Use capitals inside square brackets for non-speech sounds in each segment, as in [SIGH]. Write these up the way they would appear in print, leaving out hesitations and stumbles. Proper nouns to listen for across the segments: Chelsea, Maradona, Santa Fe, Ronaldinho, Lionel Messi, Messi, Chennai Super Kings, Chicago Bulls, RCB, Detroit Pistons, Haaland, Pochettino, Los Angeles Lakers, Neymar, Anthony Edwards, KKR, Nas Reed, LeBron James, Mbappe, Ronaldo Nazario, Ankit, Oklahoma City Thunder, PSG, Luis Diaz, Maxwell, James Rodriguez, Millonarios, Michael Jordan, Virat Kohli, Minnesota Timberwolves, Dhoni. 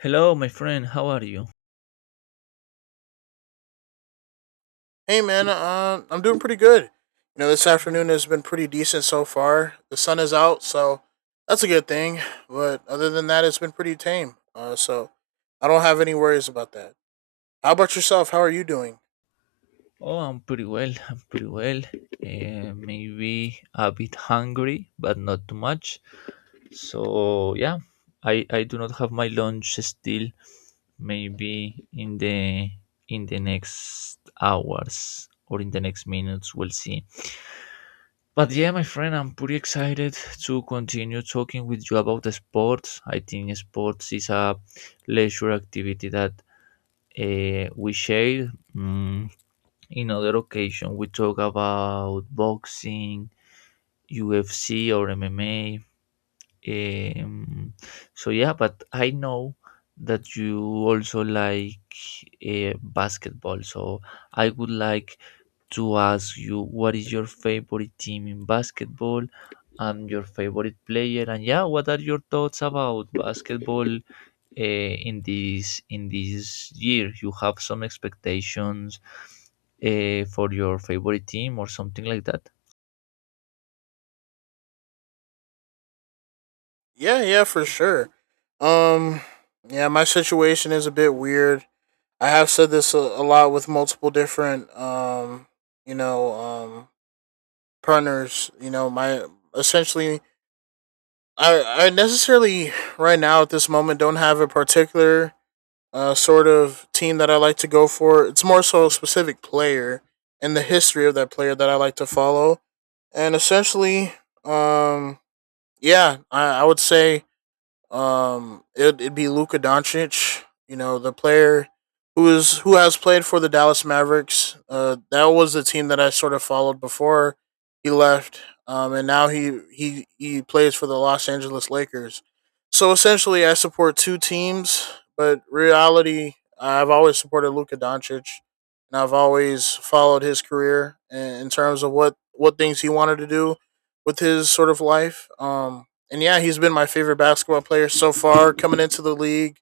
Hello, my friend. How are you? Hey man, I'm doing pretty good. This afternoon has been pretty decent so far. The sun is out, so that's a good thing. But other than that, it's been pretty tame. So I don't have any worries about that. How about yourself? How are you doing? Oh, I'm pretty well. I'm pretty well. Maybe a bit hungry, but not too much. So yeah, I do not have my lunch still. Maybe in the next hours or in the next minutes, we'll see. But yeah, my friend, I'm pretty excited to continue talking with you about the sports. I think sports is a leisure activity that we share. Mm, In other occasion, we talk about boxing, UFC, or MMA. Um, so yeah, but I know that you also like basketball. So I would like to ask you what is your favorite team in basketball and your favorite player, and yeah, what are your thoughts about basketball in this year? You have some expectations for your favorite team or something like that? Yeah, yeah, for sure. Um, yeah, my situation is a bit weird. I have said this a lot with multiple different, you know, um, partners. My essentially I necessarily right now at this moment don't have a particular sort of team that I like to go for. It's more so a specific player and the history of that player that I like to follow. And essentially, um, yeah, I would say it'd be Luka Doncic. The player who has played for the Dallas Mavericks. That was the team that I sort of followed before he left. And now he plays for the Los Angeles Lakers. So essentially, I support two teams, but reality, I've always supported Luka Doncic, and I've always followed his career in terms of what things he wanted to do with his sort of life. And yeah, he's been my favorite basketball player so far coming into the league.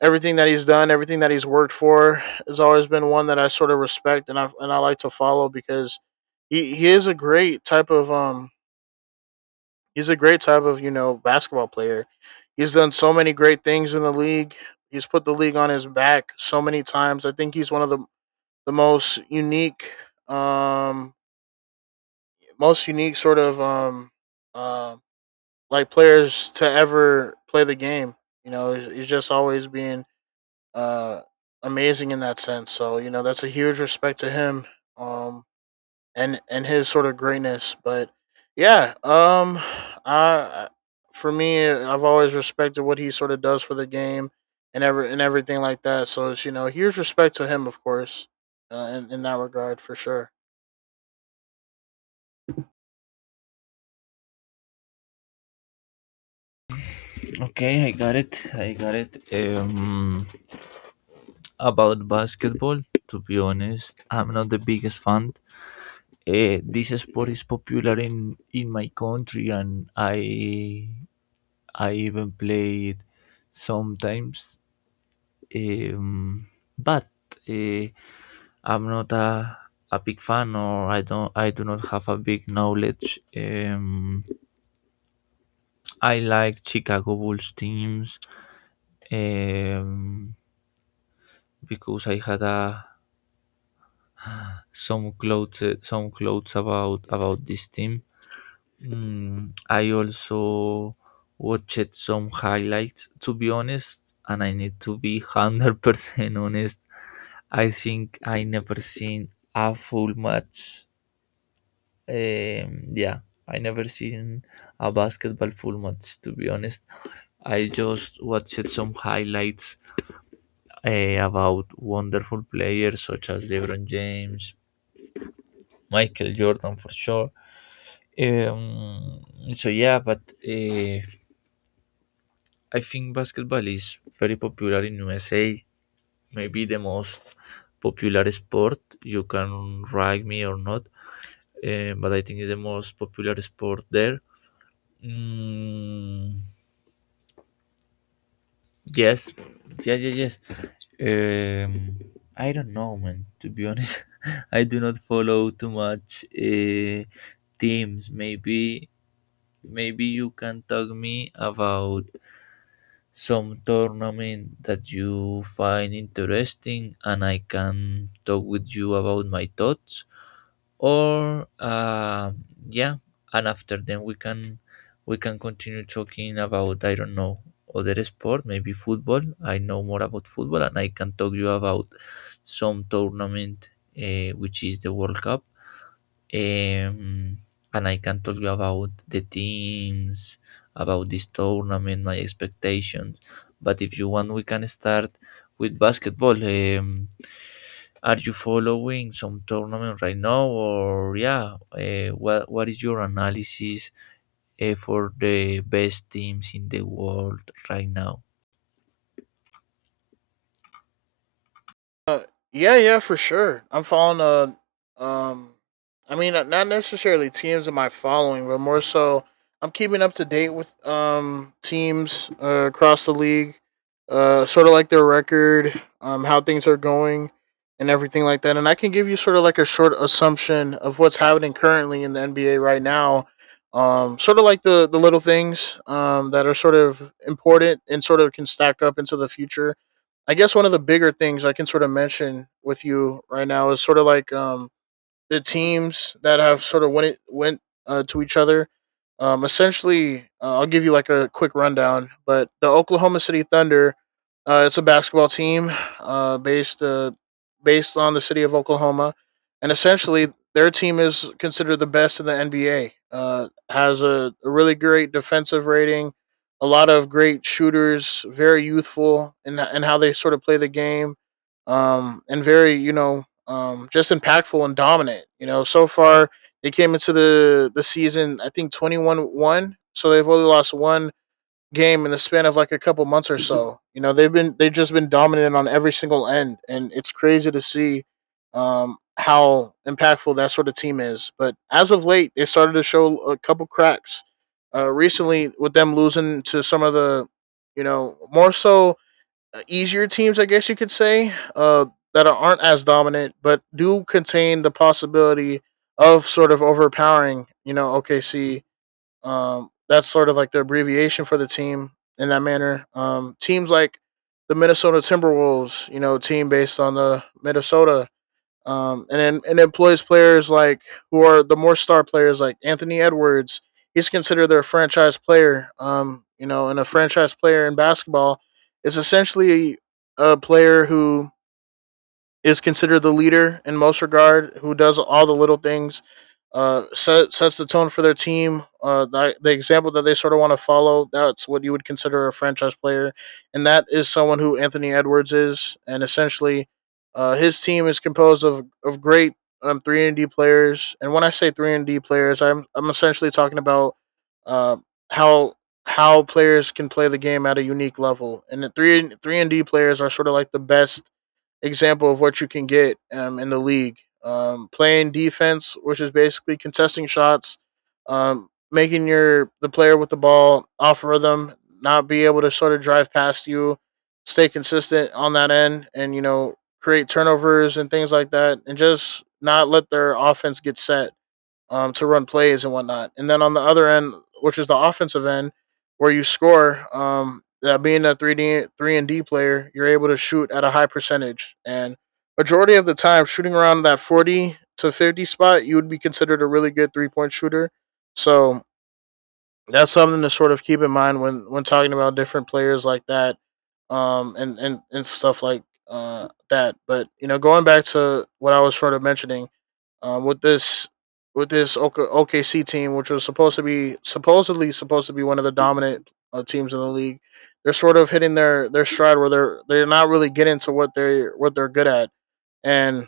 Everything that he's done, everything that he's worked for, has always been one that I sort of respect, and I like to follow because he is a great type of he's a great type of basketball player. He's done so many great things in the league. He's put the league on his back so many times. I think he's one of the um most unique sort of um uh, like players to ever play the game. He's just always being uh, amazing in that sense. So that's a huge respect to him, um, and his sort of greatness. But yeah, I for me, I've always respected what he sort of does for the game and everything like that. So it's, huge respect to him, of course, in that regard for sure. Okay, I got it. About basketball, to be honest, I'm not the biggest fan. This sport is popular in my country and I even play it sometimes. Um, but uh, I'm not a big fan, or I don't. I do not have a big knowledge. I like Chicago Bulls teams um, because I had some clothes about this team. I also watched some highlights. To be honest, and I need to be [LAUGHS] 100% honest, I think I never seen a full match. Yeah, I never seen a basketball full match, to be honest. I just watched some highlights about wonderful players such as LeBron James, Michael Jordan for sure. Um, so yeah, but uh, I think basketball is very popular in USA. Maybe the most popular sport. You can rag me or not, but I think it's the most popular sport there. Mm, Yes, yes, yes, yes. Um, I don't know, man. To be honest, [LAUGHS] I do not follow too much teams. Maybe you can talk me about some tournament that you find interesting and I can talk with you about my thoughts. Or Yeah, and after then we can continue talking about, I don't know, other sport. Maybe football. I know more about football and I can talk you about some tournament, which is the World Cup. um, and I can tell you about the teams, about this tournament, my expectations. But if you want, we can start with basketball. Are you following some tournament right now, or yeah, what is your analysis for the best teams in the world right now? Uh, yeah, yeah, for sure. I'm following I mean, not necessarily teams in my following, but more so I'm keeping up to date with teams, across the league, sort of like their record, how things are going and everything like that. And I can give you sort of like a short assumption of what's happening currently in the NBA right now. Sort of like the little things that are sort of important and sort of can stack up into the future. I guess one of the bigger things I can sort of mention with you right now is sort of like, the teams that have sort of went to each other. Essentially, I'll give you like a quick rundown. But the Oklahoma City Thunder, it's a basketball team, uh, based uh, based on the city of Oklahoma, and essentially their team is considered the best in the NBA. Has a really great defensive rating, a lot of great shooters, very youthful in and how they sort of play the game, and very, just impactful and dominant. So far they came into the season, I think 21-1, so they've only lost one game in the span of like a couple months or so. They've just been dominant on every single end, and it's crazy to see how impactful that sort of team is. But as of late, they started to show a couple cracks. Recently, with them losing to some of the, more so, easier teams, I guess you could say, that aren't as dominant, but do contain the possibility of sort of overpowering, OKC. That's sort of like the abbreviation for the team in that manner. Teams like the Minnesota Timberwolves, team based on the Minnesota, and then employs players like who are the more star players like Anthony Edwards. He's considered their franchise player. And a franchise player in basketball is essentially a player who is considered the leader in most regard, who does all the little things, sets the tone for their team. The example that they sort of want to follow, that's what you would consider a franchise player. And that is someone who Anthony Edwards is. And essentially, his team is composed of great, 3 and D players. And when I say 3 and D players, I'm essentially talking about uh, how how players can play the game at a unique level. And the 3 and D players are sort of like the best example of what you can get in the league. Playing defense, which is basically contesting shots, making your the player with the ball off rhythm, not be able to sort of drive past you, stay consistent on that end, and create turnovers and things like that, and just not let their offense get set, to run plays and whatnot. And then on the other end, which is the offensive end, where you score, that being a three and D player, you're able to shoot at a high percentage. And majority of the time, shooting around that 40 to 50 spot, you would be considered a really good 3-point shooter. So that's something to sort of keep in mind when talking about different players like that, and stuff like that. But going back to what I was sort of mentioning, with this OKC team, which was supposed to be one of the dominant teams in the league. They're sort of hitting their stride, where they're not really getting to what they're good at, and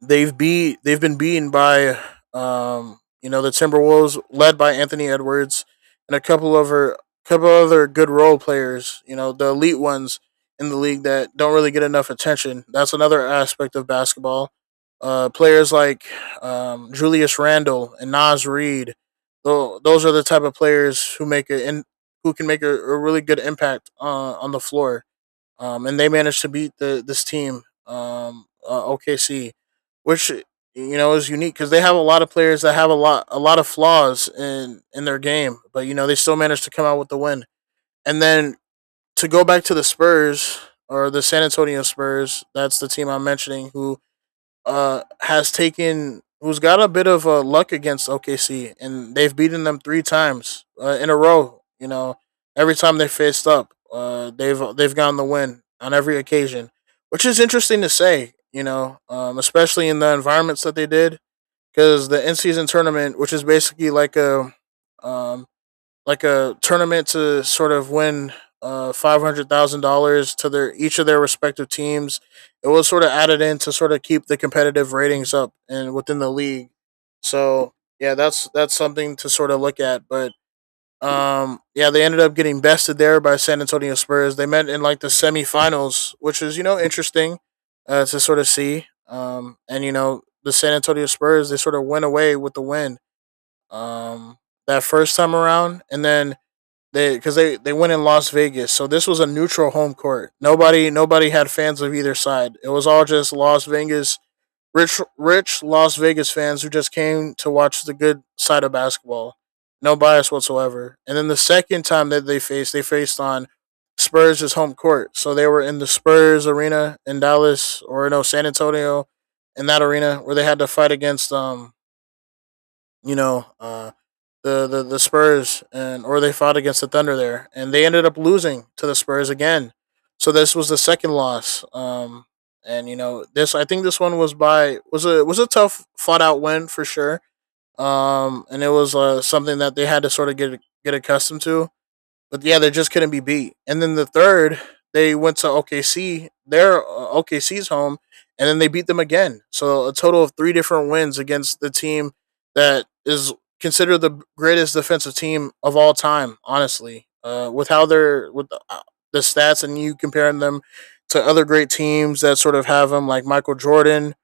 they've been beaten by the Timberwolves, led by Anthony Edwards, and a couple of her couple other good role players, the elite ones in the league that don't really get enough attention. That's another aspect of basketball. Players like, Julius Randle and Nas Reed. Those are the type of players who can make a really good impact on the floor, and they managed to beat the this team, OKC, which is unique because they have a lot of players that have a lot of flaws in their game, but they still managed to come out with the win. And then to go back to the Spurs, or the San Antonio Spurs, that's the team I'm mentioning, who's got a bit of luck against OKC, and they've beaten them three times in a row. Every time they faced up, they've gotten the win on every occasion, which is interesting to say. Especially in the environments that they did, because the in season tournament, which is basically um, like a tournament to sort of win, $500,000 to their each of their respective teams. It was sort of added in to sort of keep the competitive ratings up and within the league. So yeah, that's something to sort of look at. But yeah, they ended up getting bested there by San Antonio Spurs. They met in like the semifinals, which is interesting, to sort of see. And the San Antonio Spurs, they sort of went away with the win, um, that first time around, and then, they because they went in Las Vegas, so this was a neutral home court. Nobody had fans of either side. It was all just Las Vegas, rich Las Vegas fans who just came to watch the good side of basketball. No bias whatsoever. And then the second time that they faced on Spurs' home court. So they were in the Spurs arena in Dallas, or no, San Antonio, in that arena where they had to fight against you know, uh, the Spurs, and or they fought against the Thunder there, and they ended up losing to the Spurs again. So this was the second loss. And this, I think this one was a tough fought out win for sure. And it was something that they had to sort of get accustomed to, but yeah, they just couldn't be beat. And then the third, they went to OKC, their OKC's home, and then they beat them again. So a total of three different wins against the team that is considered the greatest defensive team of all time. Honestly, with how they're with the stats and you comparing them to other great teams that sort of have them, like Michael Jordan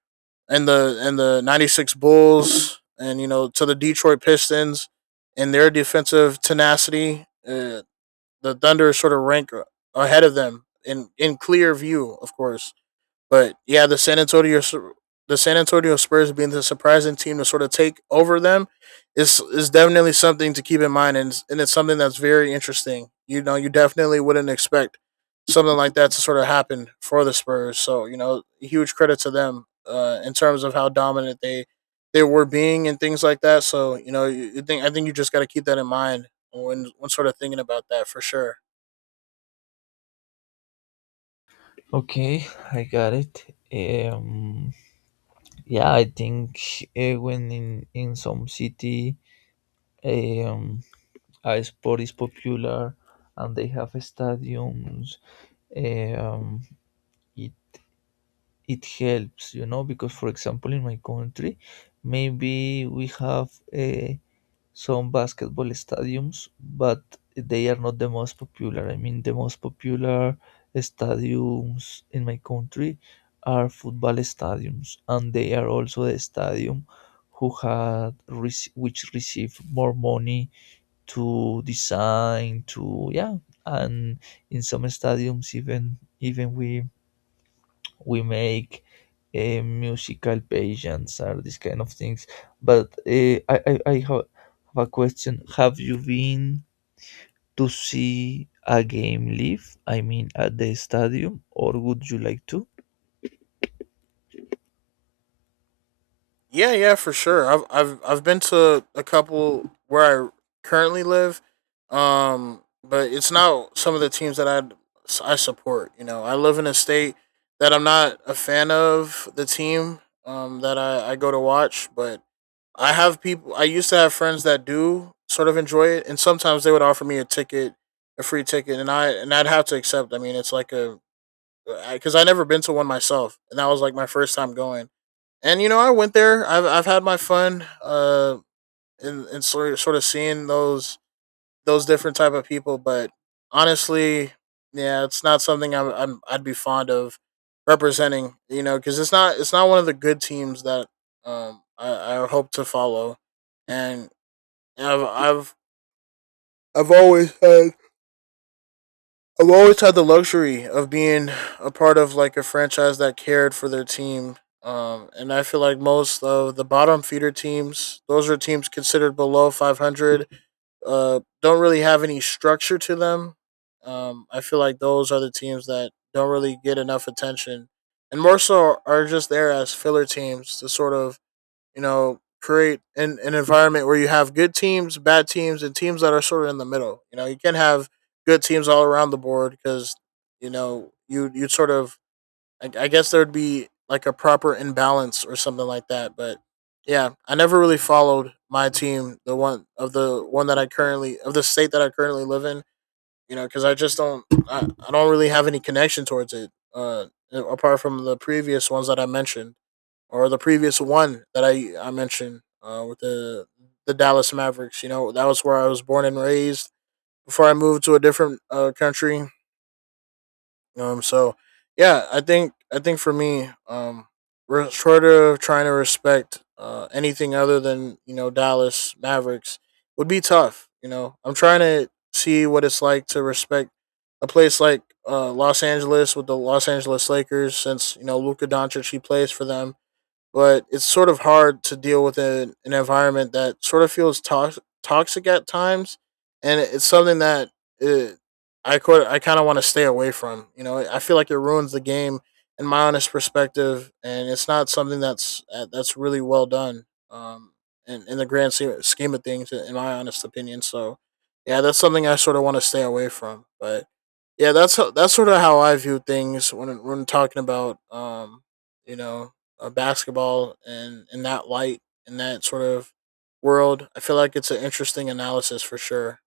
and the '96 Bulls, and you know, to the Detroit Pistons and their defensive tenacity. The Thunder sort of rank ahead of them in clear view, of course. But yeah, the San Antonio Spurs being the surprising team to sort of take over them is definitely something to keep in mind, and it's something that's very interesting. You know, you definitely wouldn't expect something like that to sort of happen for the Spurs. So you know, huge credit to them in terms of how dominant they were being and things like that. So you know, you think, I think you just got to keep that in mind when sort of thinking about that for sure. Okay, I got it. Um, yeah, I think when in some city, um, a sport is popular and they have stadiums, um, it it helps, you know, because for example in my country maybe we have uh, some basketball stadiums, but they are not the most popular. I mean, the most popular stadiums in my country are football stadiums, and they are also the stadium who had which received more money to design, to yeah. And in some stadiums, even we make musical pageants or these kind of things. But I have a question: have you been to see a game live? I mean, at the stadium, or would you like to? Yeah, yeah, for sure. I've been to a couple where I currently live, but it's not some of the teams that I support. You know, I live in a state that I'm not a fan of the team that I go to watch, but I have people. I used to have friends that do sort of enjoy it, and sometimes they would offer me a ticket, a free ticket, and I and I'd have to accept. I mean, it's like a, because I 'cause I never been to one myself, and that was like my first time going, and you know, I went there. I've had my fun in sort of seeing those different type of people. But honestly, yeah, it's not something I'd be fond of representing. You know, because it's not, it's not one of the good teams that I hope to follow, and I've I've I've always had I've always had the luxury of being a part of like a franchise that cared for their team. And I feel like most of the bottom feeder teams, those are teams considered below 500, don't really have any structure to them. I feel like those are the teams that don't really get enough attention, and more so are just there as filler teams to sort of, you know, create an environment where you have good teams, bad teams, and teams that are sort of in the middle. You know, you can not have good teams all around the board because, you know, you sort of, I guess there'd be like a proper imbalance or something like that. But yeah, I never really followed my team, the one that I currently, of the state that I currently live in, you know, because I just don't, I don't really have any connection towards it, apart from the previous ones that I mentioned, or the previous one that I mentioned with the Dallas Mavericks. You know, that was where I was born and raised before I moved to a different country. So yeah, I think for me, we're sort of trying to respect anything other than, you know, Dallas Mavericks would be tough. You know, I'm trying to see what it's like to respect a place like Los Angeles with the Los Angeles Lakers, since you know Luka Doncic he plays for them, but it's sort of hard to deal with an environment that sort of feels tox- toxic at times, and it's something that it I could, I kind of want to stay away from. You know, I feel like it ruins the game, in my honest perspective, and it's not something that's really well done. In the grand se- scheme of things, in my honest opinion. So yeah, that's something I sort of want to stay away from. But yeah, that's ho- that's sort of how I view things when talking about you know, basketball and in that light, in that sort of world. I feel like it's an interesting analysis for sure.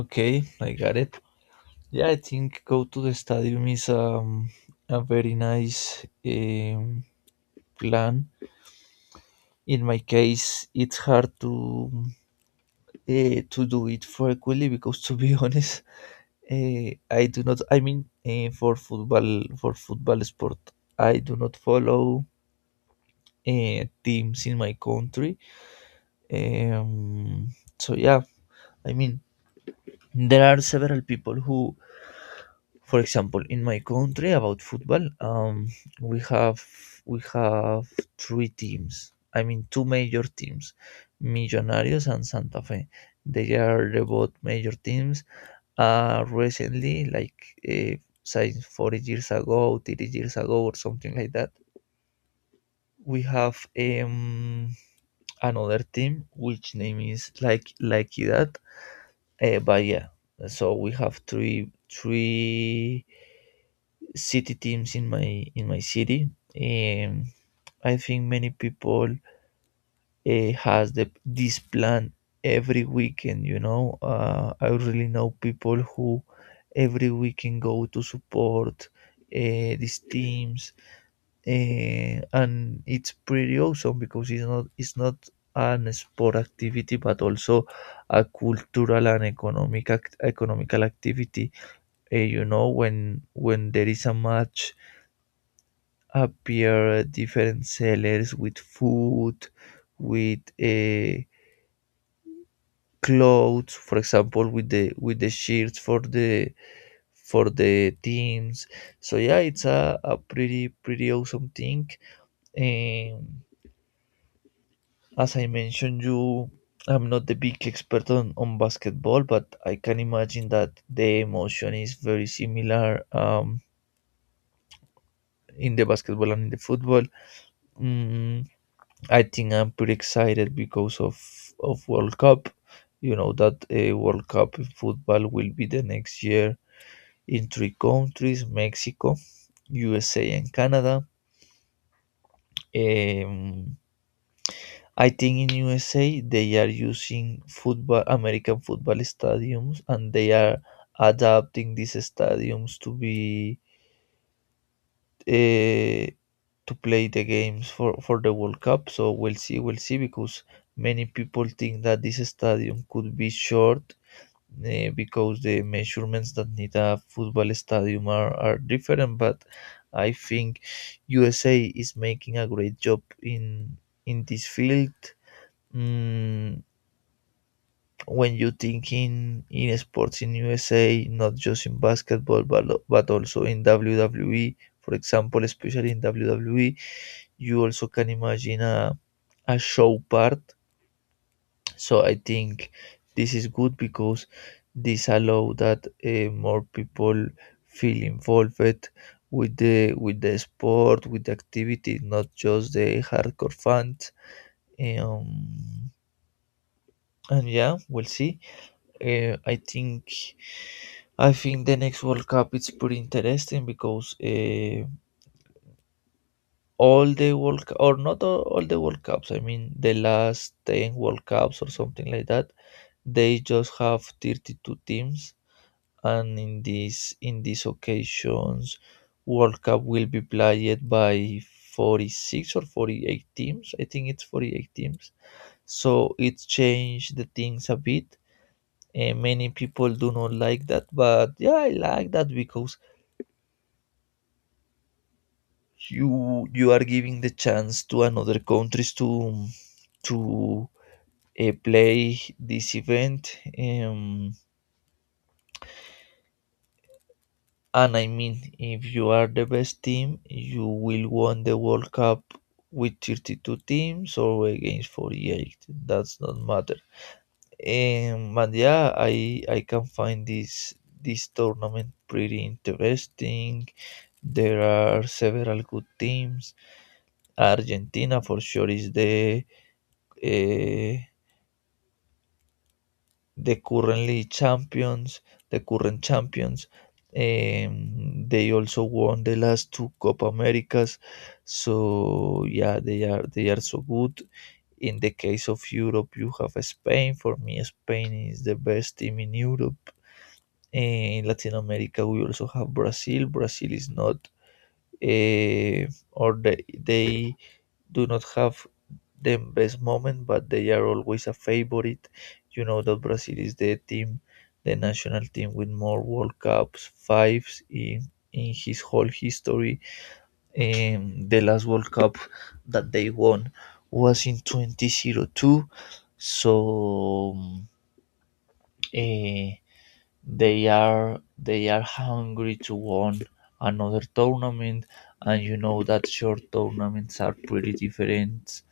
Okay, I got it. Yeah, I think go to the stadium is a very nice plan. In my case, it's hard to do it frequently because, to be [LAUGHS] honest, I do not. I mean, for football sport, I do not follow teams in my country. Um, so yeah, I mean, there are several people who. For example, in my country about football, we have we have three teams. I mean, two major teams, Millonarios and Santa Fe. They are the both major teams. Recently, like since 40 years ago, 30 years ago, or something like that, we have another team which name is like that. But Yeah, so we have three city teams in my city. Um, I think many people has this plan every weekend. You know, I really know people who every weekend go to support these teams, and it's pretty awesome because it's not an sport activity, but also a cultural and economic economical activity. You know, when there is a match, appear different sellers with food, with clothes, for example, with the shirts for the teams. So yeah, it's a pretty awesome thing. And as I mentioned you, I'm not the big expert on basketball, but I can imagine that the emotion is very similar, in the basketball and in the football. Mm, I think I'm pretty excited because of World Cup. You know that World Cup in football will be the next year in three countries: Mexico, USA, and Canada. Um, I think in USA they are using football American football stadiums, and they are adapting these stadiums to be uh, to play the games for the World Cup. So we'll see, because many people think that this stadium could be short, because the measurements that need a football stadium are different. But I think USA is making a great job in this field. Mm, when you think in sports in USA, not just in basketball, but also in WWE, for example, especially in WWE, you also can imagine a show part. So I think this is good because this allow that more people feel involved with the sport, with the activity, not just the hardcore fans. Um, and yeah, we'll see. Uh, I think I think the next World Cup it's pretty interesting because all the World Cu- or not all, all the World Cups. I mean the last 10 World Cups or something like that. They just have 32 teams, and in this in these occasions, World Cup will be played by 46 or 48 teams. I think it's 48 teams. So it changed the things a bit. And many people do not like that, but yeah, I like that because you are giving the chance to another countries to play this event. And I mean, if you are the best team, you will won the World Cup with 32 teams or against 48. That's not matter. And yeah, I can find this tournament pretty interesting. There are several good teams. Argentina for sure is the eh, the currently champions, the current champions. They also won the last two Copa Americas, so yeah, they are so good. In the case of Europe, you have Spain. For me, Spain is the best team in Europe. In Latin America, we also have Brazil. Brazil is not, or they do not have the best moment, but they are always a favorite. You know that Brazil is the team, the national team with more World Cups, fives in his whole history. The last World Cup that they won was in 2002, so eh, they are hungry to win another tournament. And you know that short tournaments are pretty different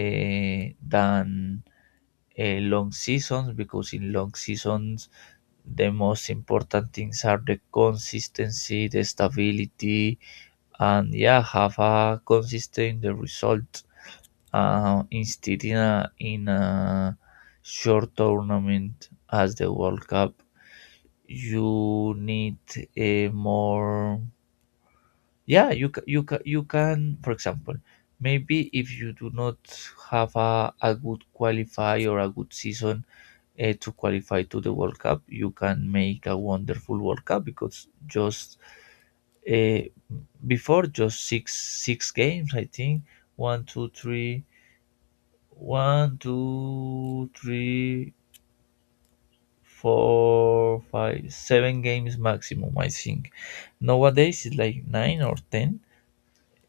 than long seasons, because in long seasons the most important things are the consistency, the stability, and yeah, have a consistent result. Instead in a short tournament as the World Cup, you need a more, yeah. You can, for example, maybe if you do not have a good qualify or a good season to qualify to the World Cup, you can make a wonderful World Cup because just uh, before just six games, I think. One, two, three, one, two, three, four, five, seven games maximum, I think. Nowadays it's like nine or ten.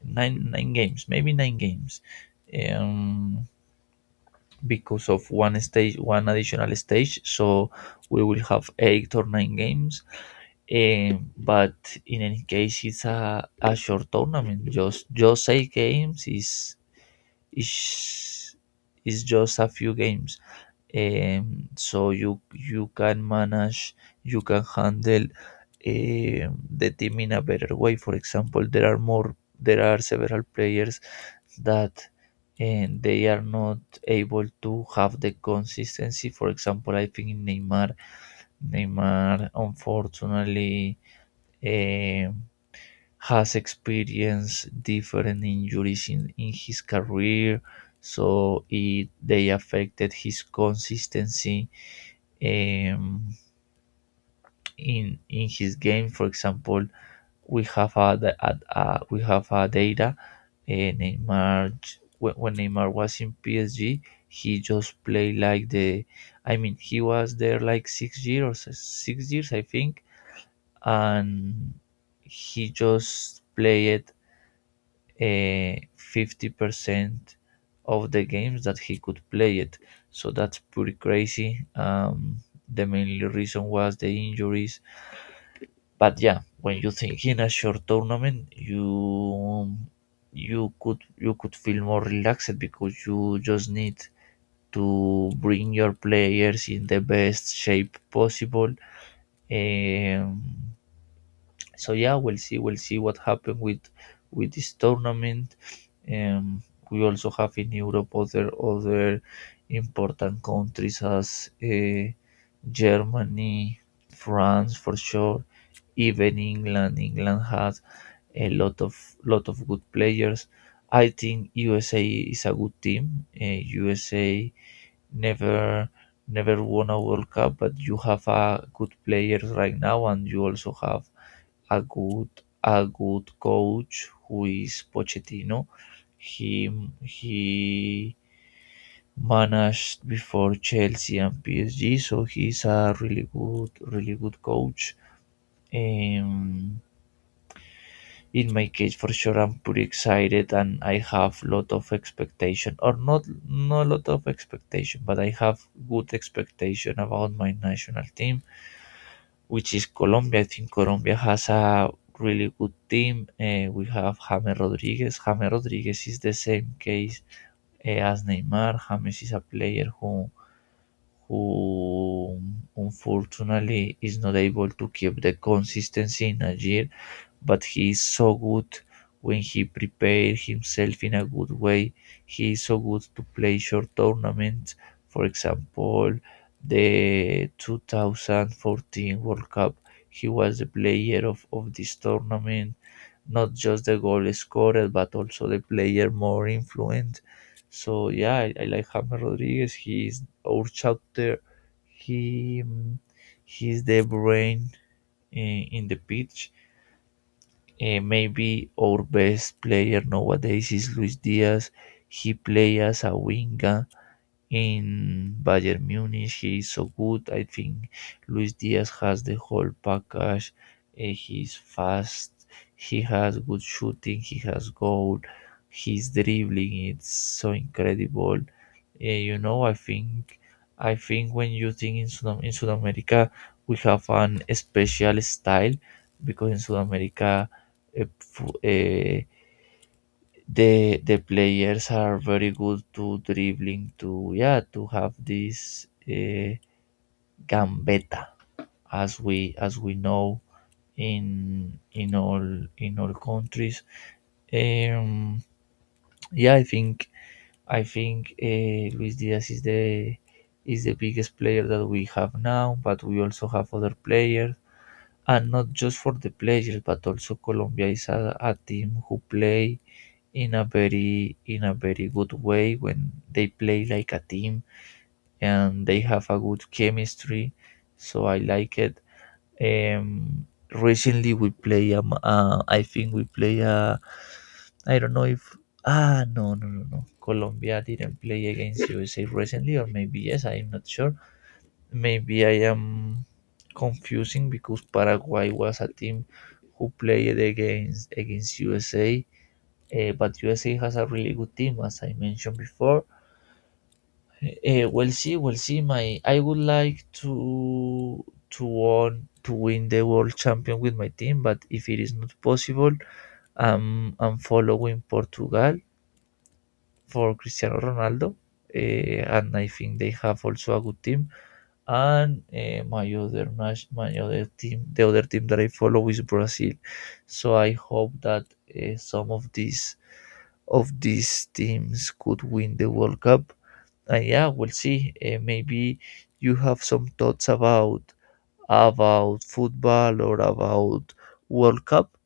Nine games, maybe nine games, um, because of one stage, one additional stage. So we will have 8 or 9 games. But in any case, it's a short tournament. Just eight games is is just a few games, so you can manage, you can handle the team in a better way. For example, there are more, there are several players that, and they are not able to have the consistency. For example, I think in Neymar, unfortunately, um, has experienced different injuries in his career, so it they affected his consistency um, in his game. For example, we have a, a, we have a data. uh, Neymar, when Neymar was in PSG, he just played like the, I mean, he was there like 6 years, 6 years, I think, and he just played 50 percent of the games that he could play it. So that's pretty crazy. The main reason was the injuries. But yeah, when you think in a short tournament, you could, you could feel more relaxed, because you just need to bring your players in the best shape possible. um, so yeah, we'll see, we'll see what happens with this tournament. um, we also have in Europe other important countries as Germany, France for sure, even England. England had a lot of, lot of good players. I think USA is a good team. USA never, never won a World Cup, but you have a good players right now, and you also have a good, a good coach, who is Pochettino. He he managed before Chelsea and PSG, so he's a really good, really good coach. Um, in my case, for sure I'm pretty excited, and I have lot of expectation, or not, not lot of expectation, but I have good expectation about my national team, which is Colombia. I think Colombia has a really good team. Eh, we have James Rodriguez. James Rodriguez is the same case, eh, as Neymar. James is a player who unfortunately is not able to keep the consistency in a year, but he is so good when he prepares himself in a good way. He is so good to play short tournaments. For example, the 2014 World Cup, he was the player of this tournament, not just the goal scorer, but also the player more influent. So yeah, I like James Rodriguez. He is our chapter. He, mm, he's the brain in the pitch. Eh, maybe our best player nowadays is Luis Diaz. He play as a winger in Bayern Munich. He is so good. I think Luis Diaz has the whole package. Eh, he's fast. He has good shooting. He has goal. His dribbling it's so incredible. Eh, you know, I think when you think in South, in South America, we have an special style, because in South America, eh, the players are very good to dribbling, to yeah, to have this gambeta, as we know in all, in all countries. um yeah, I think, I think Luis Diaz is the, is the biggest player that we have now, but we also have other players. And not just for the players, but also Colombia is a team who play in a very, in a very good way when they play like a team, and they have a good chemistry. So I like it. um Recently we play, I think we play, I don't know if, ah, no, Colombia didn't play against USA recently, or maybe yes, I'm not sure. Maybe I am confusing, because Paraguay was a team who played against, against USA. But USA has a really good team, as I mentioned before. We'll see, we'll see. My, I would like to want to win the world champion with my team, but if it is not possible, I'm following Portugal for Cristiano Ronaldo, and I think they have also a good team. And my other my other team, the other team that I follow is Brazil. So I hope that some of these, of these teams could win the World Cup. And yeah, we'll see. Maybe you have some thoughts about football, or about World Cup.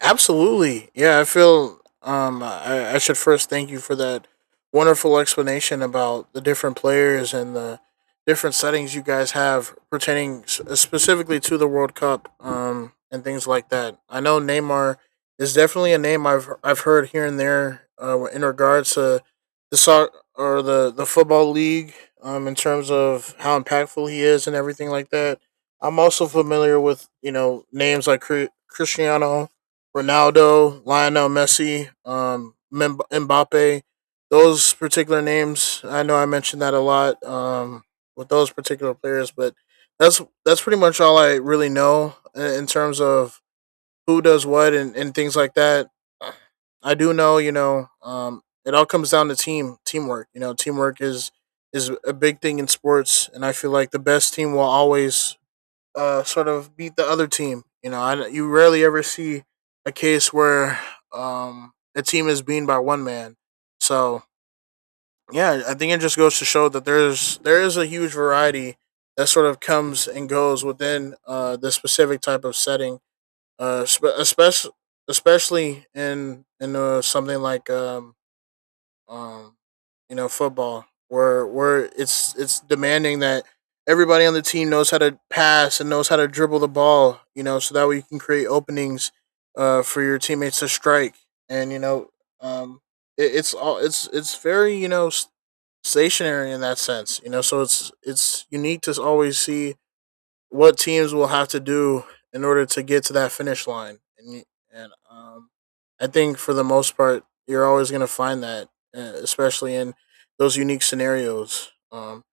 Absolutely. Yeah, I feel I should first thank you for that wonderful explanation about the different players and the different settings you guys have pertaining s- specifically to the World Cup and things like that. I know Neymar is definitely a name I've heard here and there in regards to the soccer or the football league in terms of how impactful he is and everything like that. I'm also familiar with, you know, names like Cri- Cristiano Ronaldo, Lionel Messi, Mem- Mbappe. Those particular names, I know I mentioned that a lot with those particular players, but that's pretty much all I really know in terms of who does what, and things like that. I do know, you know, it all comes down to teamwork. You know, teamwork is a big thing in sports, and I feel like the best team will always sort of beat the other team. You know, you rarely ever see a case where a team is beaten by one man. So yeah, I think it just goes to show that there is a huge variety that sort of comes and goes within the specific type of setting, uh, spe- especially especially in something like um, you know, football, where it's demanding that everybody on the team knows how to pass and knows how to dribble the ball. You know, so that way you can create openings for your teammates to strike. And you know, um, it's all, it's very, you know, s- stationary in that sense. You know, so it's you need to always see what teams will have to do in order to get to that finish line. And I think for the most part, you're always going to find that, especially in those unique scenarios.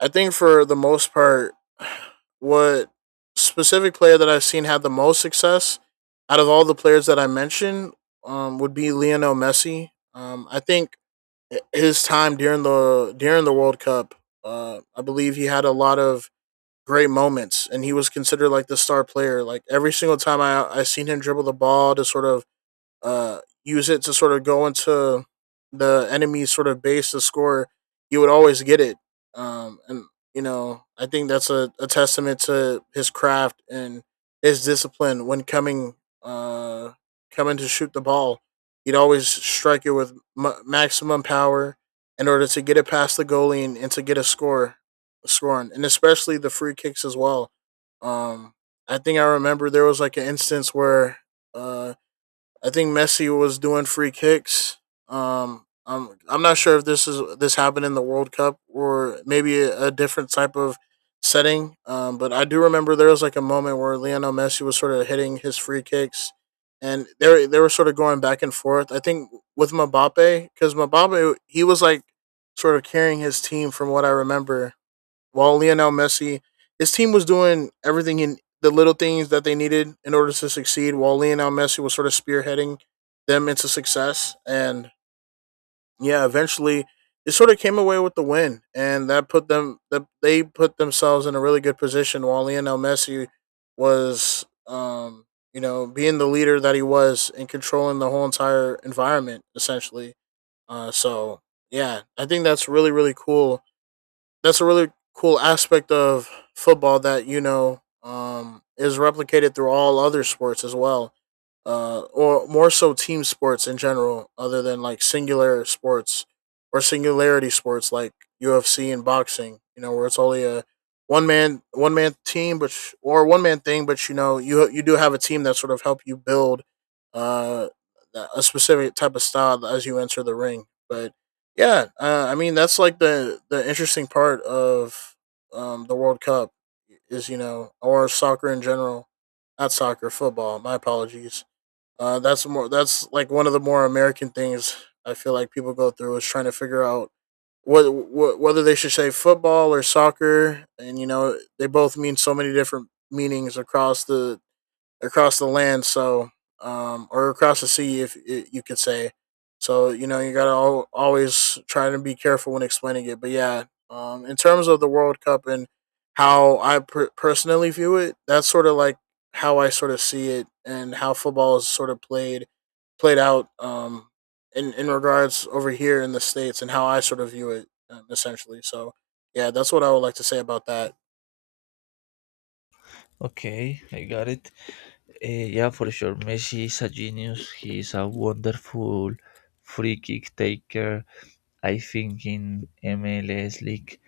I think for the most part, [SIGHS] what specific player that I've seen had the most success out of all the players that I mentioned would be Lionel Messi. I think his time during the World Cup, I believe he had a lot of great moments, and he was considered like the star player. Like every single time I seen him dribble the ball to sort of use it to sort of go into the enemy's sort of base to score, you would always get it. And you know, I think that's a testament to his craft and his discipline when coming uh, coming to shoot the ball. He'd always strike it with m- maximum power in order to get it past the goalie, and to get a score, scoring, and especially the free kicks as well. Um, I think I remember there was like an instance where uh, I think Messi was doing free kicks. I'm not sure if this happened in the World Cup or maybe a different type of setting. But I do remember there was like a moment where Lionel Messi was sort of hitting his free kicks, and they were sort of going back and forth. I think with Mbappe, because Mbappe, he was like sort of carrying his team from what I remember, while Lionel Messi, his team was doing everything in the little things that they needed in order to succeed, while Lionel Messi was sort of spearheading them into success. And yeah, eventually they sort of came away with the win, and that put them that they put themselves in a really good position. While Lionel Messi was, you know, being the leader that he was and controlling the whole entire environment essentially. So yeah, I think that's really cool, that's a really cool aspect of football that you know, is replicated through all other sports as well, or more so team sports in general, other than like singular sports or singularity sports like UFC and boxing. You know, where it's only a one man team, but sh- or one man thing, but you know you do have a team that sort of help you build uh, a specific type of style as you enter the ring. But yeah, I mean, that's like the interesting part of the World Cup, is, you know, or soccer in general, not soccer, football. My apologies. That's more, that's like one of the more American things I feel like people go through, is trying to figure out what, whether they should say football or soccer, and you know, they both mean so many different meanings across the land. So, or across the sea, if you could say. So you know, you gotta al- always try to be careful when explaining it. But yeah, in terms of the World Cup and how I per- personally view it, that's sort of like how I sort of see it and how football is sort of played out, in regards over here in the states, and how I sort of view it, essentially. So yeah, that's what I would like to say about that. Okay, I got it. Yeah, for sure. Messi is a genius. He is a wonderful free kick taker. I think in MLS League,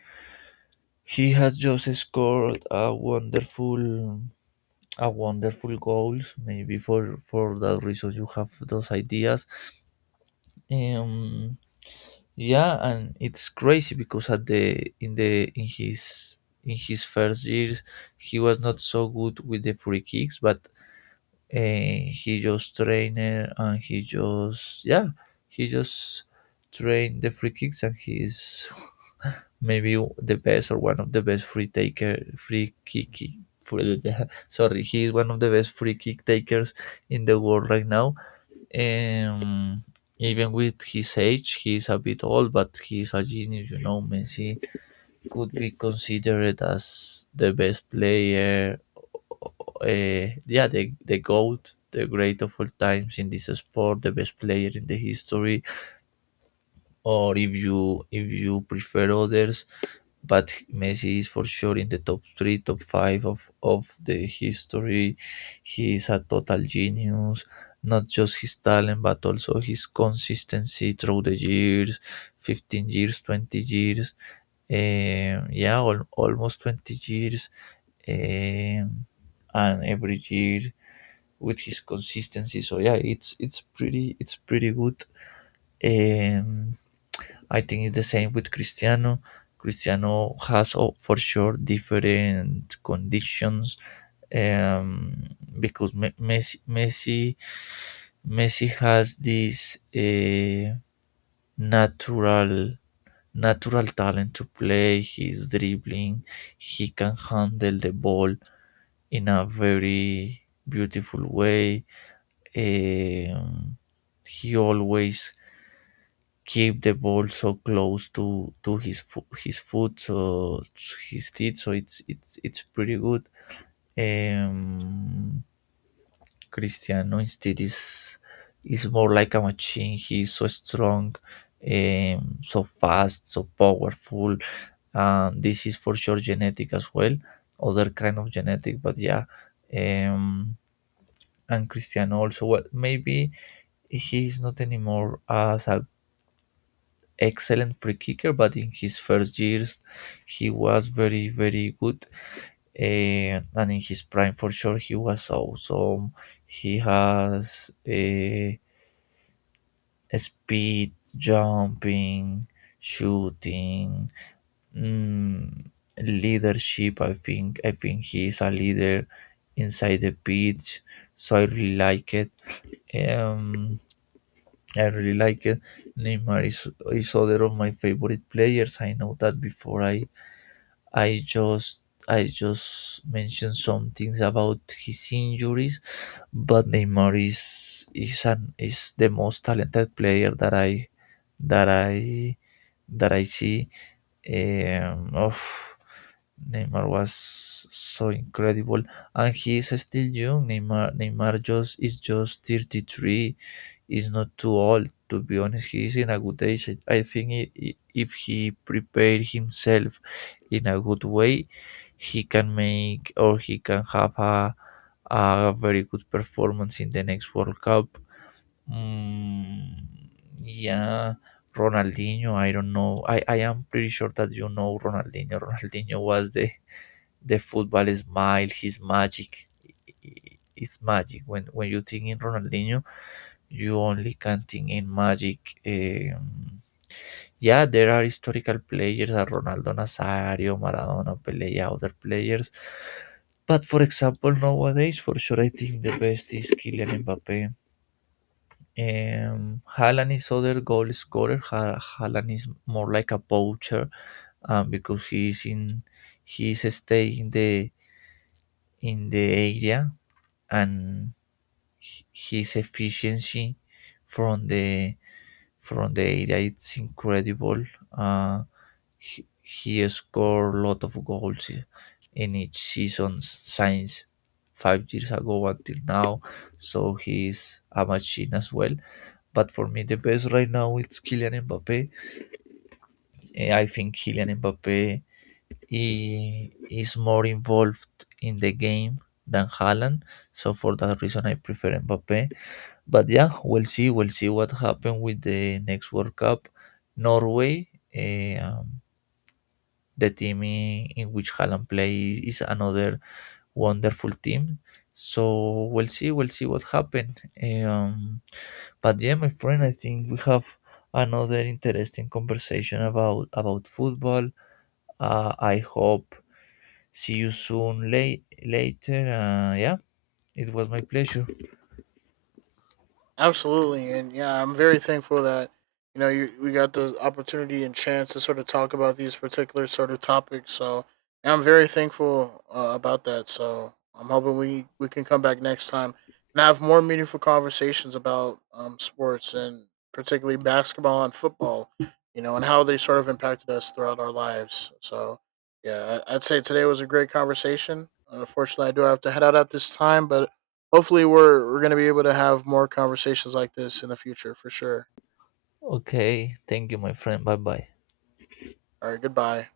he has just scored a wonderful goals. Maybe for that reason, you have those ideas. Um, yeah, and it's crazy because at the, in the, in his, in his first years he was not so good with the free kicks, but he just trained, and he just, yeah, he just trained the free kicks, and he's [LAUGHS] maybe the best, or one of the best free taker free kick [LAUGHS] sorry, he's one of the best free kick takers in the world right now. um, Even with his age, he is a bit old, but he is a genius. You know, Messi could be considered as the best player. Yeah, the goat, the great of all times in this sport, the best player in the history. Or if you, if you prefer others, but Messi is for sure in the top three, top five of the history. He is a total genius, not just his talent, but also his consistency through the years, 15 years, 20 years, yeah, almost 20 years. Um, and every year with his consistency. So yeah, it's pretty, it's pretty good. Um, I think it's the same with Cristiano. Cristiano has, oh, for sure different conditions, um, because Messi has this natural, natural talent to play. He's dribbling. He can handle the ball in a very beautiful way. Um, he always keep the ball so close to his his foot, so, so his teeth, so it's pretty good. um Cristiano instead is more like a machine. He's so strong, so fast, so powerful. And this is for sure genetic as well, other kind of genetic, but yeah. um and Cristiano also, well, maybe he's not anymore as a excellent free kicker, but in his first years he was very, very good. Eh, and in his prime, for sure, he was awesome. He has a speed, jumping, shooting, mm, leadership. I think, I think he is a leader inside the pitch, so I really like it. Um, I really like it. Neymar is other of my favorite players. I know that before I just, I just mentioned some things about his injuries, but Neymar is an, is the most talented player that I, that I, that I see. Of, Neymar was so incredible, and he is still young. Neymar just is just 33, is not too old. To be honest, he is in a good age. I think, if he prepare himself in a good way, he can make, or he can have a very good performance in the next World Cup. Mm, yeah, Ronaldinho. I don't know. I am pretty sure that you know Ronaldinho. [LAUGHS] Ronaldinho was the football smile, his magic. i- It's magic. When you think in Ronaldinho, you only can think in Magic. Um, yeah, there are historical players, are Ronaldo Nazario, Maradona, Pele, yeah, other players. But for example, nowadays, for sure, I think the best is Kylian Mbappe. Haaland is other goal scorer. Haaland is more like a poacher, because he's in, he's staying in the, in the area, and his efficiency from the, from the area, it's incredible. Uh, he scored a lot of goals in each season since 5 years ago until now. So he's a machine as well. But for me, the best right now it's Kylian Mbappe. Eh, I think Kylian Mbappe, he is more involved in the game than Haaland. So for that reason, I prefer Mbappe. But yeah, we'll see. We'll see what happens with the next World Cup. Norway, the team in which Haaland plays, is another wonderful team. So we'll see. We'll see what happens. Um, but yeah, my friend, I think we have another interesting conversation about football. I hope see you soon, late later. Yeah, it was my pleasure. Absolutely, and yeah, I'm very thankful that you know, we got the opportunity and chance to sort of talk about these particular sort of topics. So yeah, I'm very thankful about that. So I'm hoping we can come back next time and have more meaningful conversations about sports, and particularly basketball and football. You know, and how they sort of impacted us throughout our lives. So yeah, I'd say today was a great conversation. Unfortunately, I do have to head out at this time, but hopefully we're gonna be able to have more conversations like this in the future for sure. Okay, thank you, my friend. Bye bye. All right, goodbye.